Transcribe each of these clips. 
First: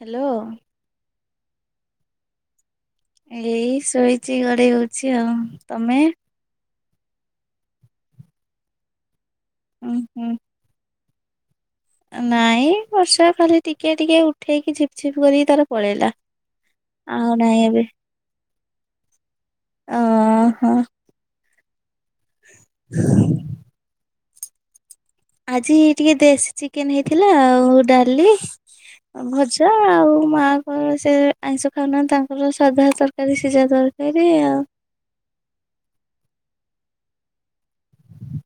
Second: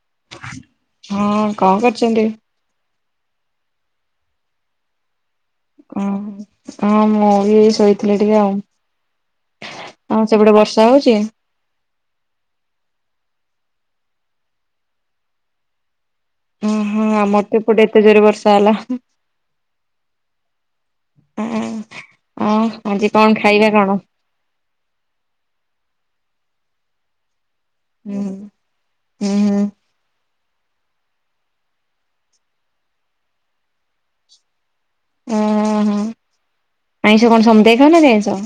Hello ହଁ କଣ କରିଛନ୍ତି ଏଇ ଶୋଇଛି ଗଡେଇ ହଉଛି ଆଉ ତମେ? ଓୋ ହଁ ମୁଁ ବି ଶୋଇଥିଲି ଟିକେ ଆଉ ଉଁ ହୁଁ ହଁ ସେପଟେ ବର୍ଷା ହଉଛି ନାଇଁ ବର୍ଷା ଖାଲି ଟିକେ ଟିକେ ଉଠେଇକି ଝିପ ଝିପ୍ କରିକି ତାର ପଳେଇଲା ଓ ହୋ ଆଉ ଆମର ତ ଏ ନାହିଁ ଏବେ ପଟେ ଏତେ ଜୋର ବର୍ଷା ହେଲା ହଁ ଓହୋ ହ ଆଜି କଣ ଖାଇବା କଣ ଆଜି ଟିକେ ଦେଶୀ ଚିକେନ ହେଇଥିଲା ଆଉ ହୁଁ ଡାଲି ହୁଁ ହୁଁ ଭଜା ଆଉ ମାଆଙ୍କର ସେ ଆଇଁଷ ଖାଉନାହାନ୍ତି ତାଙ୍କର ସାଧା ତରକାରୀ ସିଝା ଦରକାରୀ ଫେରିଆ। ଓହୋ ଆଇଁଷ କଣ ସମତେ ଖାଉ ନାହାନ୍ତି ଆଇଁଷ।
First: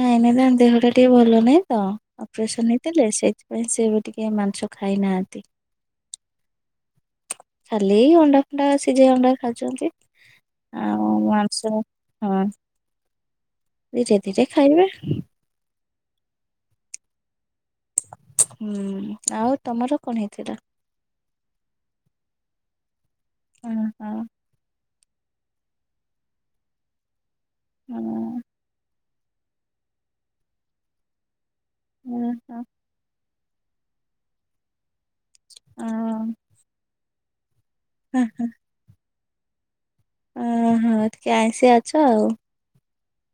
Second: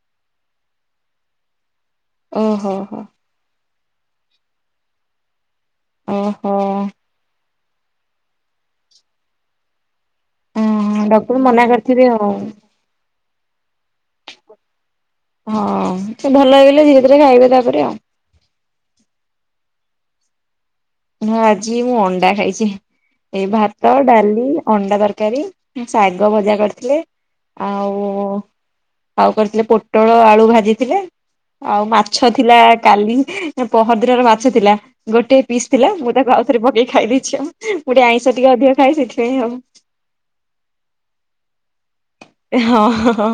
ନାଇଁ ନାଇଁ ତାଙ୍କ ଦେହଟା ଟିକେ ଭଲ ନାଇଁ ତ ଅପରେସନ ଓହୋ ହୋ ହେଇଥିଲେ ସେଇଥି ପାଇଁ ସେ ଏବେ ଟିକେ ମାଂସ ଖାଇନାହାନ୍ତି। ଓହୋ। ଖାଲି ଏ ଅଣ୍ଡା ଫଣ୍ଡା ସିଝେଇ ଅଣ୍ଡା ଖାଉଛନ୍ତି। ହଁ ଆଉ ଡକ୍ଟର ମନା ମାଂସ କରିଥିବେ ଆଉ। ହଁ ଧୀରେ ଧୀରେ ଖାଇବେ। ହଁ ଭଲ ହେଇଗଲେ ଧୀରେ ଧୀରେ ଖାଇବେ ତାପରେ ଆଉ। ହୁଁ ଆଉ ତମର କଣ ହେଇଥିଲା? ମୁଁ ଆଜି ଅଣ୍ଡା ଖାଇଛି। ଏଇ ଭାତ, ଡାଲି, ଅଣ୍ଡା ତରକାରୀ। ଶାଗ ଭଜା କରିଥିଲେ ଆଉ-ଉ-ଉ-ଉ ଆଉ କରିଥିଲେ ପୋଟଳ ଆଳୁ ଭାଜିଥିଲେ ଆଉ ମାଛ ଥିଲା କାଲି ଏ ପହରଦିନରେ୍ ମାଛ ଥିଲା। ଗୋଟେ ପିସ୍ ଥିଲା ମୁଁ ତାକୁ ଓହୋ ଆଉଥରେ ପକେଇ ଖାଇ ଦେଇଛି ଆଉ। ମୁଁ ଆଇଁଷ ଟିକେ ଅଧିକ ଖାଏ ସେଥିପାଇଁ ଆଉ। ଓହୋ ଟିକେ ଆଇଁଷିଆ ଅଛ। ହଁ ହଁ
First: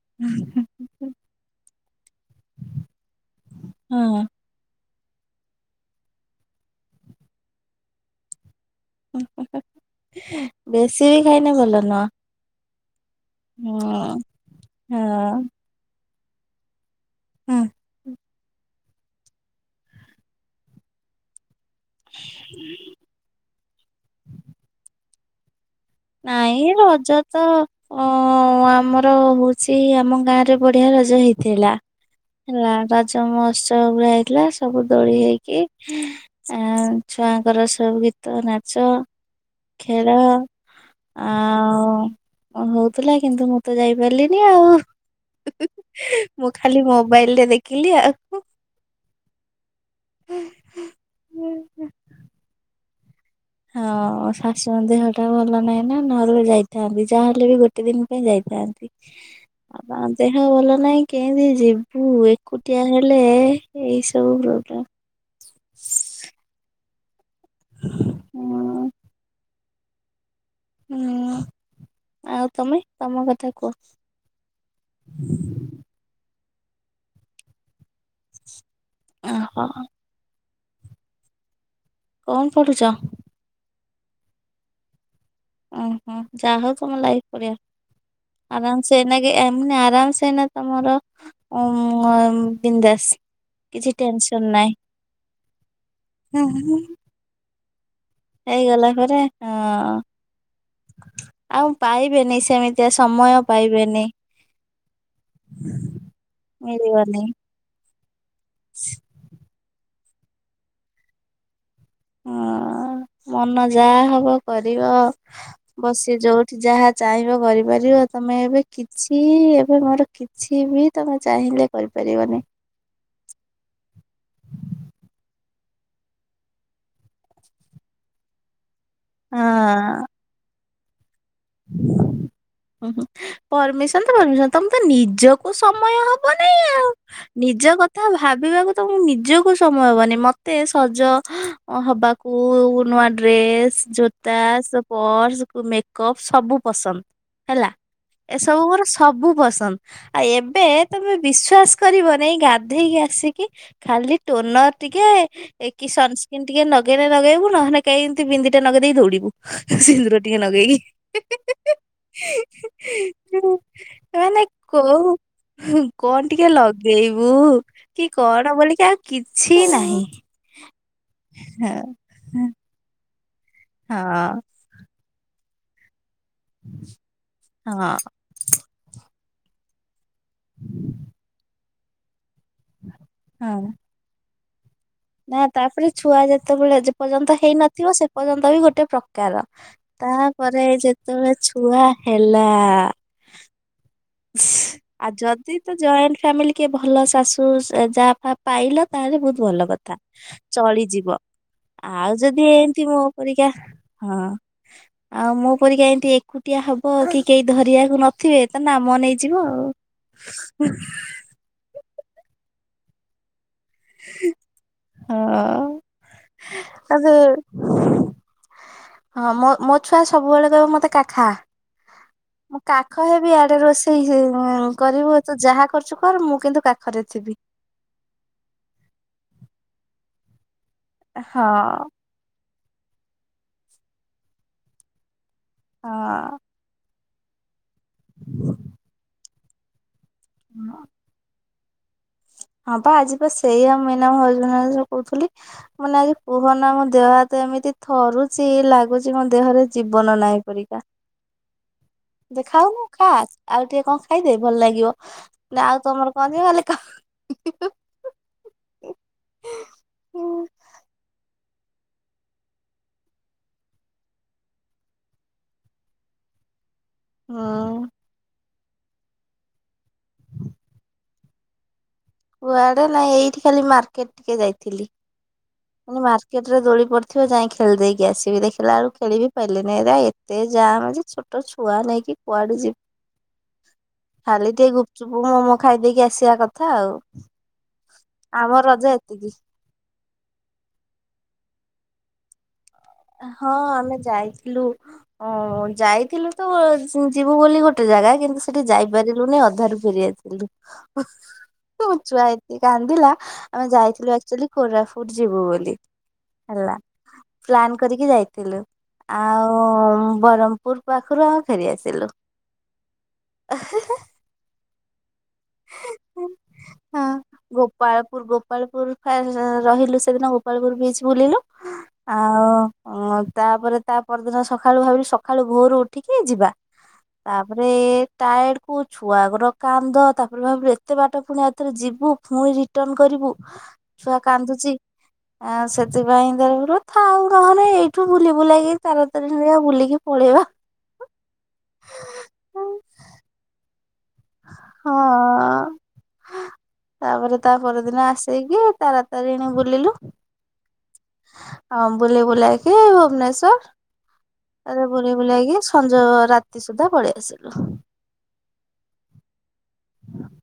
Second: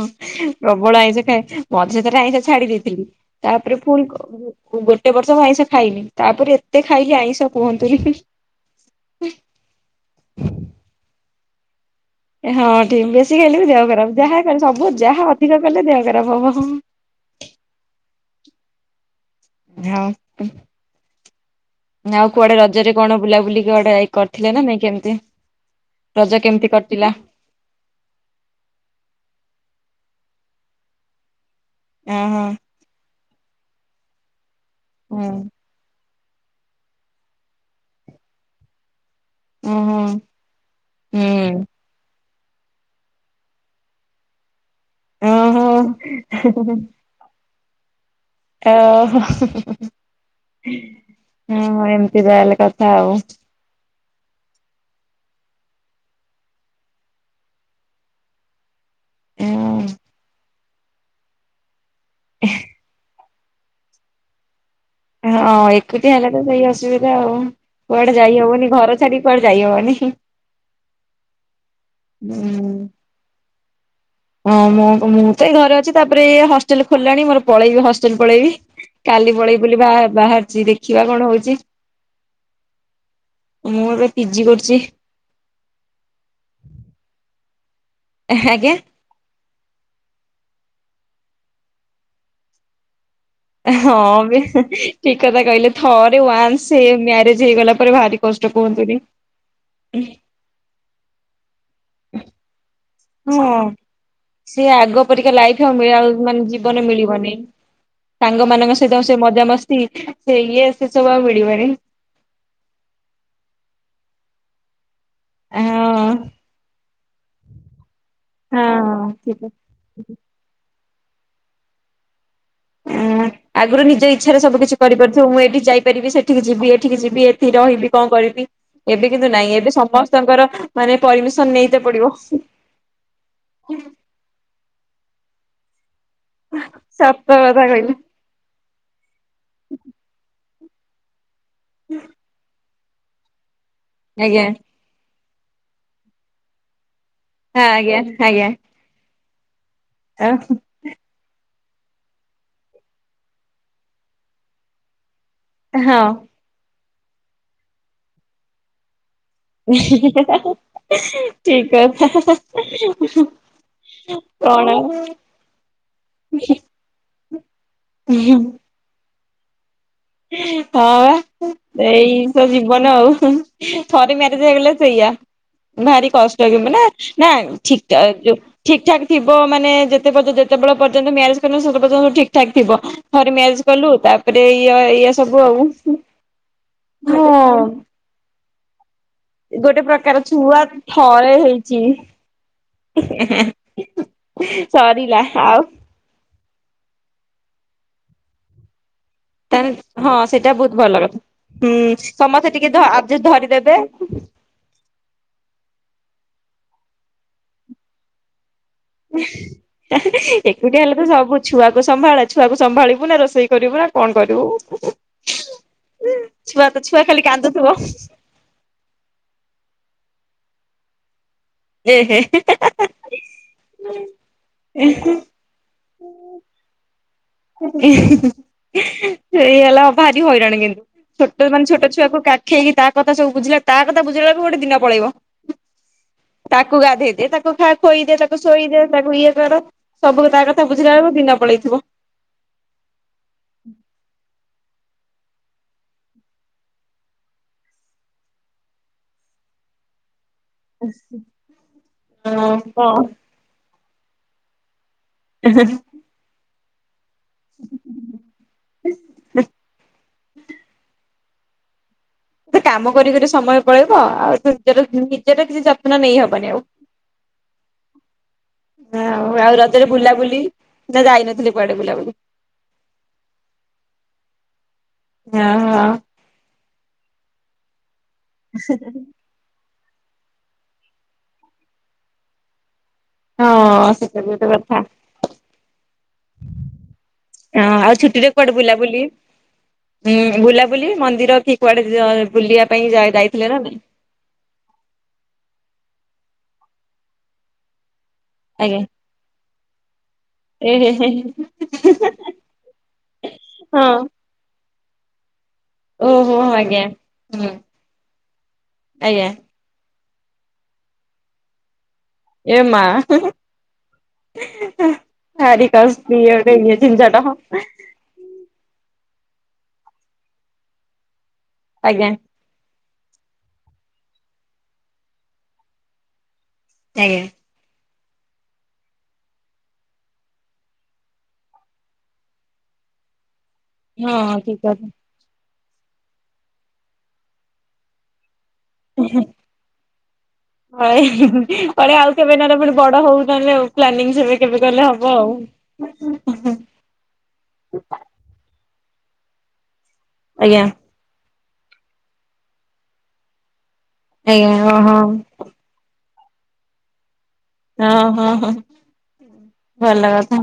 ପ୍ରବଳ ଆଇଁଷ ଖାଏ। ମଝିରେ ଥରେ ଆଇଁସ ଛାଡି ଦେଇଥିଲି ତାପରେ ଫୁଣି କ ହଁ ମୁଁ ଗୋଟେ ବର୍ଷ ଆଇଁଷ ଖାଇନି ତାପରେ ଏତେ ଖାଇଲି ଆଇଁଷ କୁହନ୍ତୁନି। ବେଶି ବି ଖାଇନେ ଭଲ ନୁହ। ହଁ ଠିକ ବେଶୀ ଖାଇଲେ ବି ଦେହ ଖରାପ ଯାହା କଲେ ସବୁ ହଁ ଯାହା ଅଧିକ କଲେ ଦେହ ଖରାପ ହବ-ଅ-ଅ। ଉଁ। [unintelligible] ଆଉ କୁଆଡେ ରଜରେ କଣ ବୁଲାବୁଲିି କୁଆଡେ କରିଥିଲେ ନା ନାଇଁ କେମିତି? ରଜ କେମିତି ନାଇଁ କଟିଲା? ରଜରେ ତ ଅ-ଅ-ଅ-ଅ ଆମର ହଉଛି ଆମ ଗାଁ ରେ ବଢିଆ ରଜ ହେଇଥିଲା। ହେଲା ରଜ ମହୋତ୍ସବ ପୁରା ହେଇଥିଲା ସବୁ ଦୋଳି ହେଇକି ଆଉ ଛୁଆଙ୍କର ସବୁ ଗୀତ, ନାଚ, ଖେଳ। ହୁଁ ଆ-ଉ-ଉ-ଉ ହଉଥିଲା କିନ୍ତୁ ମୁଁ ତ ଯାଇପାରିଲିନି ଆଉ। ଓହୋ ମୁଁ ଖାଲି ମୋବାଇଲରେ ଦେଖିଲି ଆଉ। ଓହୋ ହଁ ହଁ ଏମିତି ତା ହେଲେ କଥା ଆଉ। ହଁ ଶାଶୁଙ୍କ ଦେହ ଟା ଭଲ ନାହିଁ ନା ନହେଲେ ଯାଇଥାନ୍ତି ଯାହାହେଲେ ବି ଗୋଟେ ଦିନ ପାଇଁ ଯାଇଥାନ୍ତି। ହଁ ଆ ବା ଦେହ ଭଲ ନାହିଁ କେମିତି ଯିବୁ ଏକୁଟିଆ ହେଲେ-ଏ-ଏ ଏଇସବୁ ପ୍ରୋବ୍ଲେମ। ହଁ ଏକୁଟିଆ ହେଲେ ତ ସେଇ ଅସୁବିଧା ଆଉ। କୁଆଡେ ଯାଇ ହବନି ହୁଁ। ଘର ଛାଡିି କୁଆଡେ ଯାଇ ହବନି। ହୁଁ ଆଉ ତମେ ତମ କଥା କୁଅ। ହଁ ମୁଁ ମୁଁ ତ ଏଇ ଘରେ ଅଛି ତାପରେ ଏ ହଷ୍ଟେଲ ଖୋଲିଲାଣି ମୋର ପଳେଇବି ହଷ୍ଟେଲ ପଳେଇବି। କାଲି ପଳେଇବି ବୋଲି ବାହା ବାହାରିଛି ଦେଖିବା କଣ ହଉଛି। କଣ ପଢ଼ୁଚ? ମୁଁ ଏବେ ପି ଜି କରୁଚି। ଓହୋ ଯା ହଉ ତମ ଲାଇଫ୍ ରେ ଆଜ୍ଞା ଆରାମ୍ ସେ ସେନାକି ଏମ ଆରାମସେ ନା ତମର ଉ-ଉ-ଉ-ଉ ବିନ୍ଦାସ୍। ହଁ ଏବେ ଠିକ୍ କଥା କହିଲେ ଥରେ ହୁଁ ହୁଁ ୱାନ୍ସ ଏ ମ୍ୟାରେଜ୍ ହେଇଗଲା ପରେ ଭାରି କଷ୍ଟ ହେଇଗଲା କୁହନ୍ତୁନି ପରେ ହଁ ଆଉ ପାଇବେନି ସେମିତି ତେ ସମୟ ହଁ ପାଇବେନି। ସେ ଆଗ ପରିକା ଲାଇଫ ଆ ମିଆ ମାନେ ଜୀବନ ମିଳିବନି। ସାଙ୍ଗ ମାନଙ୍କ ସହିତ ସେ ମଜାମସ୍ତି ସେ ଇଏ ସେ ସବୁ ଆଉ ମିଳିବନି। ଅ-ଅ-ଅ ମନ ଯାହା ହବ କରିବ ହଁ ବସି ଯୋଉଠି ଯାହା ଚାହିଁବ କରିପାରିବ ତମେ ଏବେ ହଁ। ଠିକ କିଛି-ଇ-ଇ-ଇ ଏବେ ମୋର କି ଛି ବି ତମେ ଚାହିଁଲେ କରିପାରିବନି। ଉଁ। ଆଗରୁ ନିଜ ଇଚ୍ଛାରେ ସବୁ କିଛି କରିପାରୁଥିବ ମୁଁ ଏଠି ଯାଇପାରିବି ସେଠିକି ଯିବି ଏଠିକି ଯିବି ଏଠି ରହିବି କଣ କରିବି। ଏବେ କିନ୍ତୁ ନାଇ ଏବେ ହଁ। ସମସ୍ତଙ୍କର ମାନେ ପରମିସନ ନେଇତେ ପଡିବ। ହୁଁ ହୁଁ ପରମିସନ ତ ଭାବୁଛ ତମେ ତ ନିଜକୁ ସମୟ ହବନି ଆଉ ସତ ନିଜ କହିଲେ କଥା ଭା ଭାବିବାକୁ ତ ମୁ ନିଜକୁ ସମୟ ହବନି ମତେ ସଜ ଅ ହବାକୁ ନୂଆ ଡ୍ରେସ୍ ଜୋତା ଆଜ୍ଞା ସେ ପର୍ସ କୁ ମେକଅପ୍ ସବୁ ପସନ୍ଦ। ହଁ ହେଲା ଆଜ୍ଞା ଆଜ୍ଞା ଏସବୁ ମୋର ସବୁ ପସନ୍ଦ ଆ ଏବେ ତମେ ବିଶ୍ଵାସ କରିବ ନେଇ ଗାଧେଇକି ଆସିକି ଖାଲି ଟୋନର ଟିକେ ଏଇ କି ହଁ। ସନ୍ ସ୍କିନ ଟିକେ ନଗେଇଲେ ନଗେଇବୁ ନହେଲେ କେହି ଏମିତି ବିନ୍ଦି ଟେ ନଗେଇ ଦେଇ ଦୌଡିବୁ। ସିନ୍ଦୁର ଟିକେ ନଗେଇକି। [inaudible] ଠିକ କଥା ମାନେ କଣ। କୋଉ କଣ ଟିକେ ଲଗେଇବୁ କି କଣ ବୋଲିକି ଆଉ କିଛି ନାହିଁ। ହଁ ହଁ ବା ହଁ ଏଇତ ଜୀବନ ଆଉ। ଥରେ ମ୍ୟାରେଜ ହେଇଗଲେ ସେଇଆା ଭାରି କଷ୍ଟ କିନ୍ତୁ ନା ନା ଠିକ ହଁ ତା ଯୋଉ ଠିକ୍ ଠାକ୍ ଥିବ ମାନେ ଯେତେ ପର୍ଯ୍ୟ ଯେତେବେଳେ ପର୍ଯ୍ୟନ୍ତ ମ୍ୟାରେଜ କରନ ସେତ ପର୍ଯ୍ୟନ୍ତ ଠିକ୍। କ୍ ଠାକ ଥିବ ଥରେ ମ୍ୟାରେଜ୍ ହଁ। କଲୁ ତାପରେ ଇଏ ଇଏ ସବୁ ନା ଆଉ ତାପରେ ଛୁଆ ଯେତେବେଳେ ଯେ ମୁଁ ପର୍ଯ୍ୟନ୍ତ ହେଇନଥିବ ସେ ପର୍ଯ୍ୟନ୍ତ ବି ଗୋଟେ ପ୍ର କାର ଗୋଟେ ପ୍ରକାର ଛୁଆ ତାପରେ ଯେତେବେଳେ ଥରେ ହେଇଛି ଛୁଆ ହେଲା। [inaudible] ଆ ସରିଲା ଯଦି ଆଉ ତ ଜଏଣ୍ଟ ଫ୍ୟାମିଲି କେ ଭଲ ଶାଶୁ ଯା ଫା ପାଇଲ ତାହେଲେ ବହୁତ ଭଲ ତାହେଲେ କଥା ହଁ ସେଇଟା ବହୁତ ଭଲ ଚଳିଯିବ। କଥା ହୁଁ ଆଉ ସମସ୍ତେ ଯଦି ଟିକେ ଏମିତି ମୋ ପରୀକା ଧରିଦେବେ ହଁ। ଆଉ ମୋ ପରିକା ଏମତି ଏକୁଟିଆ ହବ କି କେହି ଧରିବାକୁ ନଥିବେ ତ ଏକୁଟିିଆ ହେଲେ ତ ସବୁ ଛୁଆକୁ ସମ୍ଭାଳ ଛୁଆକୁ ସମ୍ଭାଳିବୁ ନା ରୋଷେଇ କରିବୁ ନା କଣ କରିବୁ। ହଁ। ଛୁଆ ତ ଛୁଆ ତାପରେ ଖାଲି କାନ୍ଦୁଥିବ। ହଁ ମୋ ମୋ ଛୁଆ ସବୁବେଳେ କହିବ ମତେ କାଖା। ଏ ହେ ମୁଁ କାଖ ହେବି ଆଡେ ରୋଷେଇ ହିିଇ କରିବୁ ତୁ ଯାହା କରୁଛୁ କର ମୁଁ କିନ୍ତୁ ପାଖରେ ଥିବି। ସେଇ ହେଲା ଭାରି ହଇରାଣ କିନ୍ତୁ ହଁ ଛୋଟ ମାନେ ଛୋଟ ଛୁଆକୁ କା ଖେଇକି ତା କଥା ସବୁ ବୁଝିଲା ତା କଥା ବୁଝିଲା ବେଳିକୁ ଗୋଟେ ଦିନ ପଳେଇବ। ହଁ। ତାକୁ ଗାଧେଇ ଦେ ତାକୁ ଖା ଖୋଇଦେ ତାକୁ ଶୋଇଦେ ତାକୁ ଇଏ କର ସବୁରେ ତା କଥା ବୁଝିଲା ବେଳକୁ ଦିନ ପଳେଇଥିବ। ହଁ ବା ଆଜି ବା ସେଇ ଆଉ [unintelligible] କହୁଥିଲି। ମାନେ ଆଜି କୁହ ନା ମୋ ଦେହ ହାତ ଏମିତି ଥରୁଛି ଲାଗୁଛି ମୋ ଦେହରେ ଜୀବନ ନାହିଁପରି। ଖା ଦେ ଖାଉନୁ ଖା। ଆଉ ଟିକେ କଣ ଖାଇଦେ ଭଲ ଲାଗିବ ନା କଣ ଆଉ ତମର କଣ ଯିବ ହେଲେ କ [inaudible] କାମ କରି କରି ସମୟ ପଳେଇବ ଆଉ ନିଜର ନିଜର କିଛି ଯତ୍ନ ନେଇହବନି ଆଉ। ହଁ। ହ ଆଉ ରଜରେ ବୁଲାବୁଲି ନା ଯାଇନଥିଲେ କୁଆଡେ ବୁଲାବୁଲି। କୁଆଡେ ନାଇଁ ଏଇଠି ଖାଲି ମାର୍କେଟ ଟିକେ ଯାଇଥିଲି ଓହୋ ମାନେ ମାର୍ କେତଟା ଦୋଳି ପଡ଼ିଥିବ ଯାଇ ଖେଳି ଦେଇକି ଆସିବି ଦେଖିଲାଳକୁ ଖେଳିବି କହିଲେ ନାଇଁ ଏରା ଏତେ ଯାମ୍ ଯେ ଛୋଟ ଛୁଆ ନେଇକି କୁଆଡେ ଯିବ୍ ହଁ ହଁ ସେଟା ବି ଗୋଟେ ଖାଲି ଟିକେ କଥା ଗୁପଚୁପ ମୋମୋ ଖାଇଦେଇକି ଆସିବା କଥା ଆଉ। ହଁ ଆଉ ଛୁଟିରେ କୁଆଡେ ଆମ ରଜ ବୁଲାବୁଲି ଏତିକି। ହୁଁ ବୁଲାବୁଲି ମନ୍ଦିର କି କୁଆଡେ ଯ ବୁଲିବା ପାଇଁ ଯା ଯାଇଥିଲେ ନାଇଁ। ନା ଯାଇ ଥିଲୁ ଅଁ ଯାଇଥିଲୁ ତ ଉଁ ଯିବୁ ବୋଲି ଗୋଟେ ଜାଗା କିନ୍ତୁ ସେଠି ଆଜ୍ଞା ଯାଇପାରିଲୁନି ଅଧାରୁ ଫେରିଆସି ଲୁ ଏ ମୋ ଛୁଆ ଏତେ କାନ୍ଦିଲା ଆମେ ହଁ ଯାଇଥିଲୁ ଆକ୍ଚୋଲି କୋରାପୁଟ ଯିବୁ ବୋଲି। ଓହୋ ହେଲା ଆଜ୍ଞା ହୁଁ। ପ୍ଲାନ୍ କରିକି ଯାଇଥିଲୁ ଆଜ୍ଞା ଆଉ ବରହମପୁର ପାଖରୁ ଆମେ ଫେରି ଆସିଲୁ। ଏ ମା। ଭାରି କଷ୍ ଉଁ ଯୋଉ ଜି ଏ ଝିଞ୍ଝଟ। ପାଳପୁର ଗୋପାଳପୁର ଫା ଉଁ ରହିଲୁ ସେଦିନ ଗୋପାଳପୁର ବିଚ୍ ବୁଲିଲୁ। ଆଜ୍ଞା ଆଉ ଉଁ ତା ପରେ ତା ପରଦିନ ସଖାଳୁ ଭାବିଲି ସଖାଳୁ ଭୋରୁ ଉଠିକି ଯିବା। ଆଜ୍ଞା। ତାପରେ ଏ ଟାଏଡ କୁ ଛୁଆଙ୍କର କାନ୍ଦ ତା ପରେ ଭାବୁ ଏତେ ବାଟ ପୁଣି ଆଉ ଥରେ ଯିବୁ ଫୁଣି ରିଟର୍ଣ କରିବୁ ଛୁଆ ହଁ ଠିକ କାନ୍ଦୁଚି। କଥା। ଆଉ ସେଥିପାଇଁ [unintelligible] ଥାଉ ନହେଲେ ଏଇଠୁ ବୁଲି ବୁଲାକି ତାରା ତାରିଣୀ ହେରିକା ବୁଲିକି ପଳେଇବା। ଅ ଏ ବଢିଆ ଆଉ। କେବେ ନହେଲେ ପୁଣି ବଡ ହଉ ନହେଲେ ଆଉ ପ୍ଲାନିଂ ସେବେ କେବେ କଲେ ହବ ହଁ। ଆଉ। ତାପରେ ତା ପର ଦିନ ଆସେଇକି ତାରା ତାରିଣୀ ବୁଲିଲୁ। ଆଜ୍ଞା। ହଁ ବୁଲି ବୁଲାଇକି ଭୁବନେଶ୍ଵର ଆଜ୍ଞା ଓହୋ ଆ ତା ହଁ ବୁଲି ବୁଲାଇକି ସଞ୍ଜ ରାତି ସୁଦ୍ଧା ପଳେଇ ଆସିଲୁ। ହଁ ହଁ ହଁ ଭଲ କଥା।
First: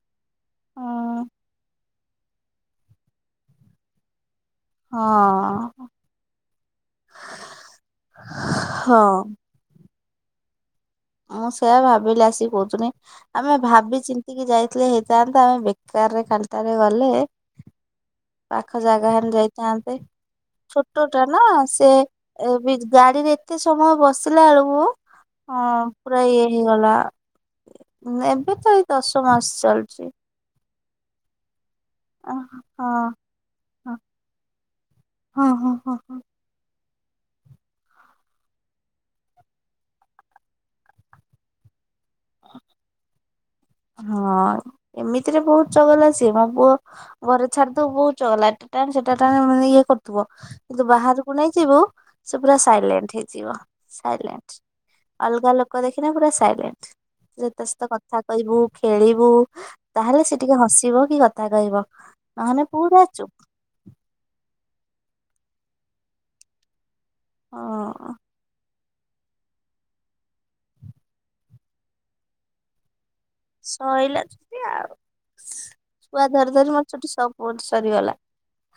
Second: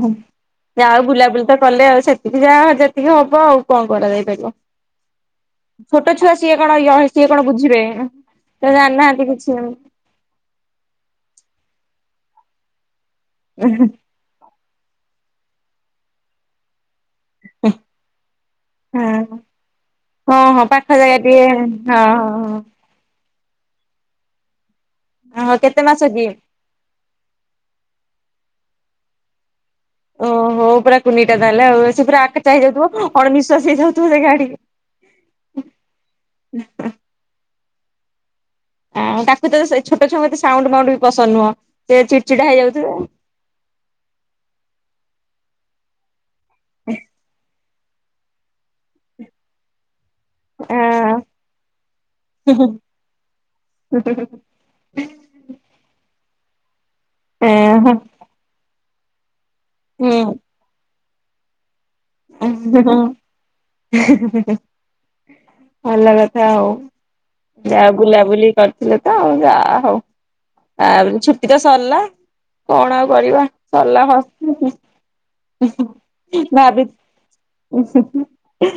ଯାହା ହଉ ହଁ ବୁଲା ବୁଲି ତ କଲେ ଆଉ ସେତିକି ଯାହା ଯେତିକି ହବ ଆଉ କଣ କରାଯାଇ ପାରିବ। ହଁ। ଛୋଟ ଛୁଆ ସିଏ କଣ ଇ ହଁ ସିଏ କଣ ବୁଝିବେ ତ ହଁ। ଜାଣିନାହାନ୍ତି କିଛି ଉଁ। ମୁଁ ସେଇଆ ଭାବିଲି ଆସିକି କହୁଥିନି ଆମେ ହଁ ଭାବି ଚି ଚିନ୍ତିକି ଯାଇଥିଲେ ହେଇଥାନ୍ତା ଆମେ ବେକାରରେ ଖାଲିଟାରେ ଗଲେ। ହୁଁ। ପାଖ ଜାଗା ହେଲେ ଯାଇଥାନ୍ତେ ହଁ ପାଖ ଛୋଟ ଜାଗା ଟା ନା ଟିକେ ହଁ ସେଏ ହଁ ଏ ବି ଗାଡିରେ ଏତେ ସମୟ ବସିଲା ବେଳକୁ ହଁ କେତେ ମାସ ପୁରା କି? ଇଏ ହେଇଗଲା ହୁଁ ଏବେ ତ ଏଇ ଦଶ ମାସ ଚାଲୁଚି। ଓହୋ ହୋ ପୁରା କୁନି ଟା ତାହାଲେ ଆଉ। ସେ ପୁରା ହଁ। ଆକାଚାଇ ହେଇଯାଉଥିବ ଅଣନିଃଶ୍ଵାସୀ ହେଇଯାଉଥିବ ସେ ଗାଡି। ହଁ ହଁ ହଁ ହଁ ହଁ [unintelligible] ଆଉ ତାକୁ ତ ସେଇ ଛୋଟ ଛୁଆଙ୍କୁ ଏତେ ସାଉଣ୍ଡ ମାଉଣ୍ଡ ବି ପସନ୍ଦ ନୁହଁ ସେ ଚିଡ୍ ଚିଡା ହେଇଯାଉଥିବେ। ହଁ ଏମିତିରେ ବହୁତ ଚଗଲା ସିଏ ମୋ ପୁଅ ଘରେ ଛାଡି ଦବୁ ବହୁତ ଚଗଲା ଟାନେ ସେଟା ଟାନେ ମ-ମାନେ ଇଏ କ ଥୁବ କିନ୍ତୁ ବାହାରୁକୁ ନେଇଯିବୁ ସେ ହଁ ପୁରା ସାଇଲେଣ୍ଟ ହେଇଯିବ ସାଇଲେଣ୍ଟ୍। ଅଲଗା ଲୋକ ଦେଖିନେ ପୁରା ସାଇଲେଣ୍ଟ୍ ଯଦି ତା ସହିତ କଥା କହିବୁ ଖେଳିବୁ ତାହେଲେ ସେ ଟିକେ ହସିବ କି କଥା କହିବ। ଉଁ ନହେଲେ ହୁଁ ହୁଁ ପୁରା ଚୁପ ହିଁ ହିଁ ହିଁ ଭଲ କଥା ଆଉ। ଯାହା ହଁ ବୁଲା ବୁଲି କର ଥିଲୁ ତ ଆଉ ଯା ହଉ ଆଉ ଛୁଟି ତ ସରିଲା କଣ ଆଉ କରିବା। ସରିଲା ହ ସଇଲା ଛୁଟି ଆଉ। ଛୁଆ ଧରି [inaudible] ଧରି ମୋର ଭାବି ସବୁ ଅଛି। ହୁଁ ହୁଁ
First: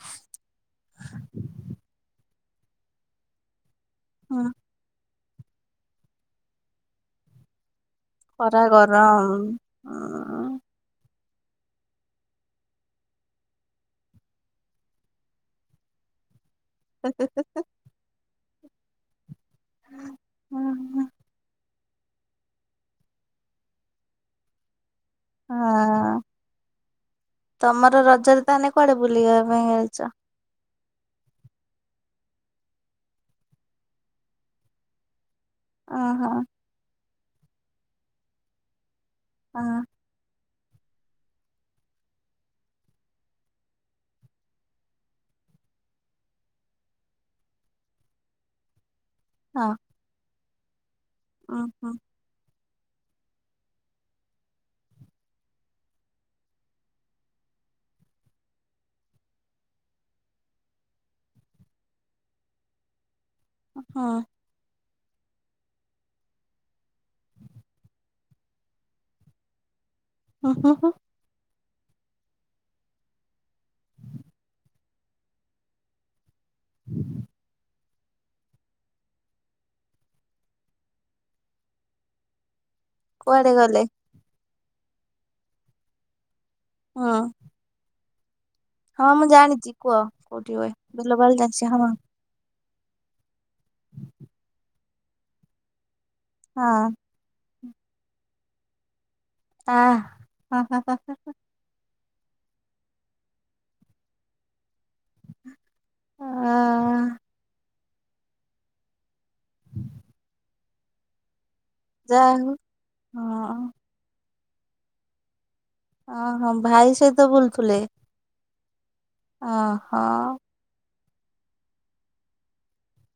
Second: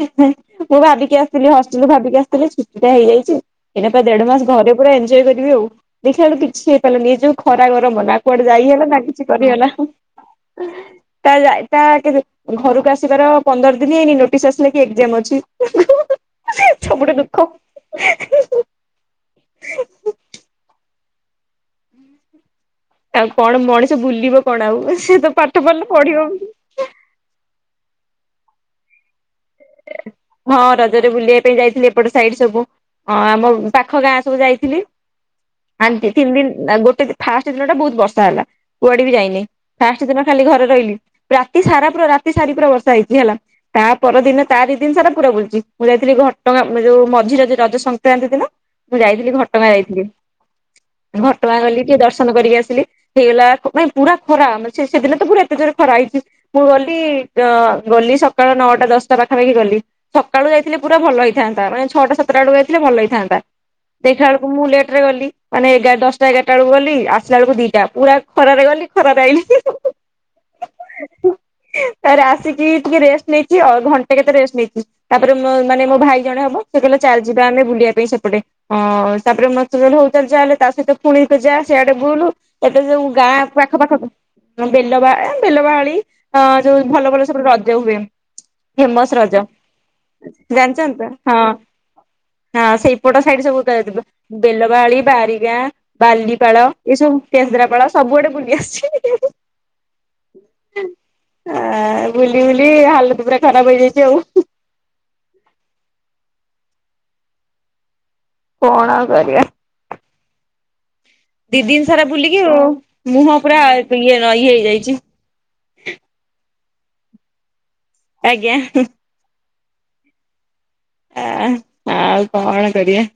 ହିଁ ମୁଁ ଭାବିକି ଆସିଥିଲି ହଷ୍ଟେଲରୁୁ ଭାବିକି ଆସିଥିଲି ଛୁଟି ଟା ହେଇଯାଇଚି। ଏଇନା ପା ଦେଢ ହୁଁ ମାସ ଘରେ ପୁରା ଏଞ୍ଜୟ କରିବି ଆଉ ଦେଖିଲା ବେଳୁ କିଛି ହେଇପାରିଲାନି ଏ ଯୋଉ ଖରା ଗରମ ନା କୁଆଡେ ଖରା ଯାଇ ହେଲା ନା କିଛି ଗରମ କରିହେଲା। ଉଁ ତା ଯାଇ ତା ଆଗେରେ ଘରୁକୁ ଆସ ସିବାର ପନ୍ଦର ଦିନି ହେଇନି ନୋଟିସ୍ ଆସିଲା କି ଏକ୍ଜାମ ଅଛି ସବୁଠୁ ଦୁଃଖ। ଓ ହୋ। ଆଉ କଣ ମଣିଷ ବୁଲିବ କଣ ଆଉ ସେ ତ ପାଠ ପଢ଼ିଲେ ପଢି଼ବ। ତମର ରଜରେ ତାହେନେ କୁଆଡେ଼ ବୁଲିବା ପାଇଁ ଆଇଚ? ହଁ ରଜରେ ବୁଲିବା ପାଇଁ ଯାଇଥିଲି ଏପଟ ସାଇଡ ସବୁ ଅ‍ଁ ଆମ ପାଖ ଗାଁ ସବୁ ଯାଇଥିଲି। [inaudible] ଆଁ ଦି ତିନି ଦିନ ଆ ଗୋଟେ ଫାଷ୍ଟ ଦିନ ଟା ବୋହୁତ ବର୍ଷା ହେଲା କୁଆଡ଼େ ବି ଯାଇନି। ହଁ। ଫାଷ୍ଟ ଦିନ ଖାଲି ଘରେ ରହିଲି ରାତି ସାରା ପୁରା ରାତି ସାରି ପୁରା ବର୍ଷା ହେଇଛି ହେଲା ତା ପରଦିନ ତାରି ଦିନ ସାରା ପୁରା ବୁଲିଛି ମୁଁ ଯାଇଥିଲି ଘଟ ଗାଁ ମ ଯୋଉ ମଝି ରଜ ରଜ ସଂକ୍ରାନ୍ତି ଦିନ। ମୁଁ ଯାଇଥିଲି ହଁ ଘଟଗାଁ ଯାଇଥିଲି ଘଟଗାଁ ଉଁ ଗଲି ହୁଁ ଟିକେ ଦର୍ଶ ସନ କରିକି ଆସିଲି ହେଇଗଲା ମାନେ ଓ ଭାଇ ପୁରା ଖରା ମ ସେ-ସେଦିନ ତ ପୁରା ଏତେ ଜୋରେ ଖରା ହେଇଛି। ମୁଁ ଗଲି ଜ ଗଲି ସକାଳ ନଅଟା ଦଶ ତା ପାଖାପାଖି ଗଲି ସକାଳୁ ଯାଇଥିଲେ ପୁରା ଭଲ ହେଇଥାନ୍ତା ମାନେ ଛଅଟା ସାତଟା ବେଳକୁ ଯାଇଥିଲେ ଭଲ ହେଇଥାନ୍ତା। ହୁଁ ଦେଖିଲାଳୁ ମୁଁ ଲେଟ ରେ ଗଲି ମାନେ ଏଗା ଦଶଟା ଏଗାରଟା ବେଳକୁ ଗଲି ଆସିଲା ବେଳକୁ ଦିଟା ପୁରା ଖରାରେ ଗଲି ଖାରାରେ ଆଇଲି। ହଁ ହଁ ହଁ। [unintelligible] ତାପରେ ଆସିକି ଟିକେ ରେଷ୍ଟ ନେଇଛି ଅ ଘନ୍ ଟେ କେତେ ରେଷ୍ଟ୍ ନେଇଛି ତାପରେ ମୋ ମାନେ ମୋ ଭାଇ ଜଣେ ହବ ସେ କହିଲା ଚାଲ ଯିବା ଆମେ ବୁଲିବା ପାଇଁ ସେପଟେ ହଁ ତାପରେ ମତେ [unintelligible] ହଉ ଚାଲେ ତା ସହିତ ପୁଣି ତୁ ଯା ସିଆଡ଼େ ବୁଲୁ। ଏଟା ଯୋଉଁ ଗାଁ କୁଆଡେ ପାଖ ଗଲେ? ପାଖ ବେଲ ବା ବେଲ ବାହାଳି। ଅଁ ଯୋଉ ଭଲ ହୁଁ। ଭଲ ସେପଟେ ରଜ ହୁଏ। ହଁ ଫେମସ୍ ମୁଁ ରଜ ଜାଣିଛି କୁହ କୋଉଠି ହୁଏ ଜାଣିଛନ୍ତି ତ ବିଲବାଲ ହଁ। ଜାଣିଛି ହଁ ସେଇପଟ ସାଇଡ୍ ସବୁ ହେରିକା ଯାଇଥିଲୁ ବେଲବାହାଳି ବାରିଗାଁ ବାଲିପାଳ ଏସବୁ। କେନ୍ଦ୍ରାପାଳ ସବୁ ଆଡ଼େ ବୁଲି ଆସିଛି। ଆ ହ ହ ହ ହ। ଆ ବୁଲି ବୁଲି ହାଲତ୍ ପୁରା ଖରାପ ହେଇଯାଇଛି ଆଉ। ହଁ। କଣ ଆଉ କରିବା। ଦି ଦିନ ସାରା ଯା ବୁଲିକି ହଉ ଆଉ ମୁହଁ ପୁରା ହଁ ବ ଇଏ ରଇ ହେଇଯାଇଛି। ଅ ହ ଭାଇ ସହିତ ବୁଲୁଥିଲେ? ଆଜ୍ଞା ହୁଁ। ଅହ। ଆ ଆଉ କଣ କରିବା।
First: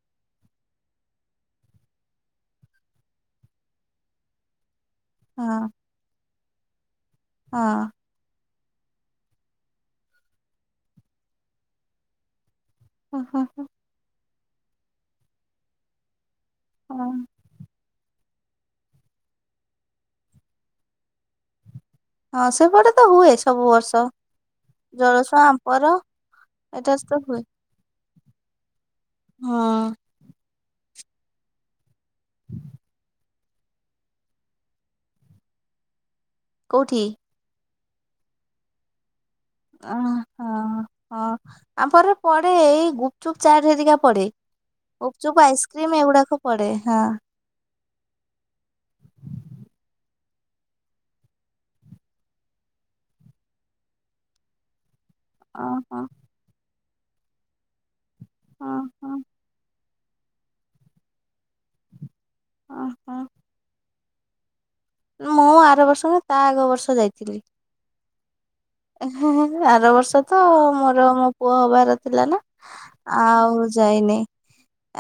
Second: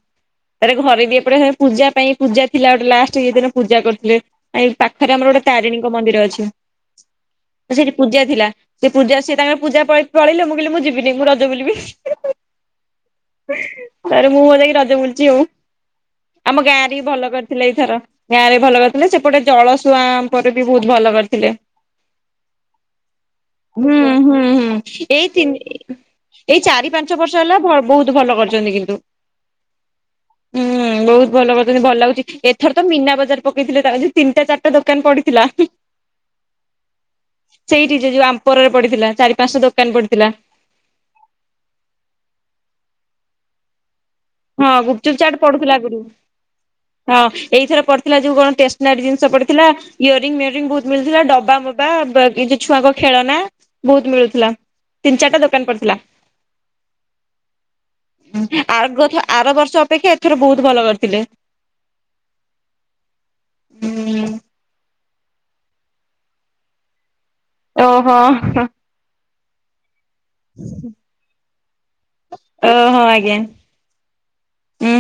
ତାପରେ ଘରେ ବି ଏପଟେ ହେ ପୂଜା ପାଇଁ ପୂଜା ଥିଲା ଗୋଟେ ଲାଷ୍ଟେ କି ଦିନ ପୂଜା କରୁଥିଲେ। ଆ ଏଇ ପାଖରେ ଆମର ଗୋଟେ ହଁ ତାରିଣୀଙ୍କ ମନ୍ଦିର ଅଛି ହଁ ଆ ସେଠି ପୂଜା ଥିଲା। ସେ ପୂଜା ସେ ତାଙ୍କର ପୂଜା ପାଇଁ ପଳେଇଲେ ମୁଁ କହିଲି ମୁଁ ଯିବିନି ମୁଁ ରଜ ବୁଲିବି। ହଁ ତପାରେ ମୁଁ ମୋର ଯାଇକି ରଜ ବୁକୁଛି ଆଉ ଆମ ଗାଁରେ ବି ହଁ ଭଲ କରି ଥିଲେ ଏଇଥର ଗାଁ ରେ ଭଲ କରିଥିଲେ ସେପଟେ ଜଳ ଶୁଆ ପରେ ବି ବୋହୁତ ଭଲ କରିଥିଲେ। ହଁ ସେପଟେ ତ ହୁଏ ସବୁ ହୁଁ ବର୍ଷ ହୁଁ ହୁଁ ଏଇ ଜଳସୁଆ ତିନି ଆମ୍ପର ଏଇ ଚାରି ଏଟାରେ ପାଞ୍ଚ ତ ବର୍ଷ ହୁଏ ହେଲା ହେଲା ପରେ ବୋହୁତ ଭଲ କରିଛନ୍ତି କିନ୍ତୁ ହଁ ହୁଁ ବୋହୁତ ଭଲ କରିଛନ୍ତି ଭଲ ଲାଗୁ ଏଥର ତ ମୀନା ବଜାର ପକେଇଥିଲେ ତା କତିକି ତିନିଟା ଚାରିଟା ଦୋକାନ ପଡି଼ଥିଲା। କୋଉଠି? ସେଇଠି ଯେ ଯୋଉ ଆମ୍ପରରେ ପଡ଼ିଥିଲା ଚାରି ପାଁସ୍ ଟା ଅ ଦୋକାନ ପଡ଼ିଥିଲା। ହଁ ହଁ ଆମ୍ପର ରେ ପଡ଼େ ଏଇ ଗୁପଚୁପ୍ ଚାଠ୍ ହେରିକା ପଡ଼େ। ହଁ ଗୁପଚୁପ ଚାଟ ପଡ଼ୁଥିଲା ଆଗରୁ ହଁ ଏଇଥର ପଡ଼ ଥିଲା ଯୋଉ କଣ ଟେଷ୍ଟନାରୀ ଜିନିଷ ପଡ଼ିଥିଲା। ଇୟରିଙ୍ଗ ମିୟରିଙ୍ଗ ବହୁତ ମିଳୁଥିଲା ଡବା ମବା ବା କିଛି ଛୁଆଙ୍କ ଖେଳନା ବୋହୁତ ମିଳୁଥିଲା ତିନି ଚାରିଟା ଦୋକାନ ପଡ଼ିଥିଲା। ଓହୋ ହଁ ଆଗ ହଁ ଥ ଆର ବର୍ଷ ଅପେକ୍ଷା ଏଥର ବୋହୁତ ଭଲ କରିଥିଲେ। ଅ ହ। ହୁଁ ମୁଁ ଆର ବର୍ଷ ତା ଆଗ ବର୍ଷ ଯାଇଥିଲି। ଓହୋ ହ ଆର ବର୍ଷ ତ ମୋର ମୋ ପୁଅ ହବାର ଥିଲା ନା। ଓହୋ ଆଜ୍ଞା ଆଉ ଯାଇନି। ଉଁ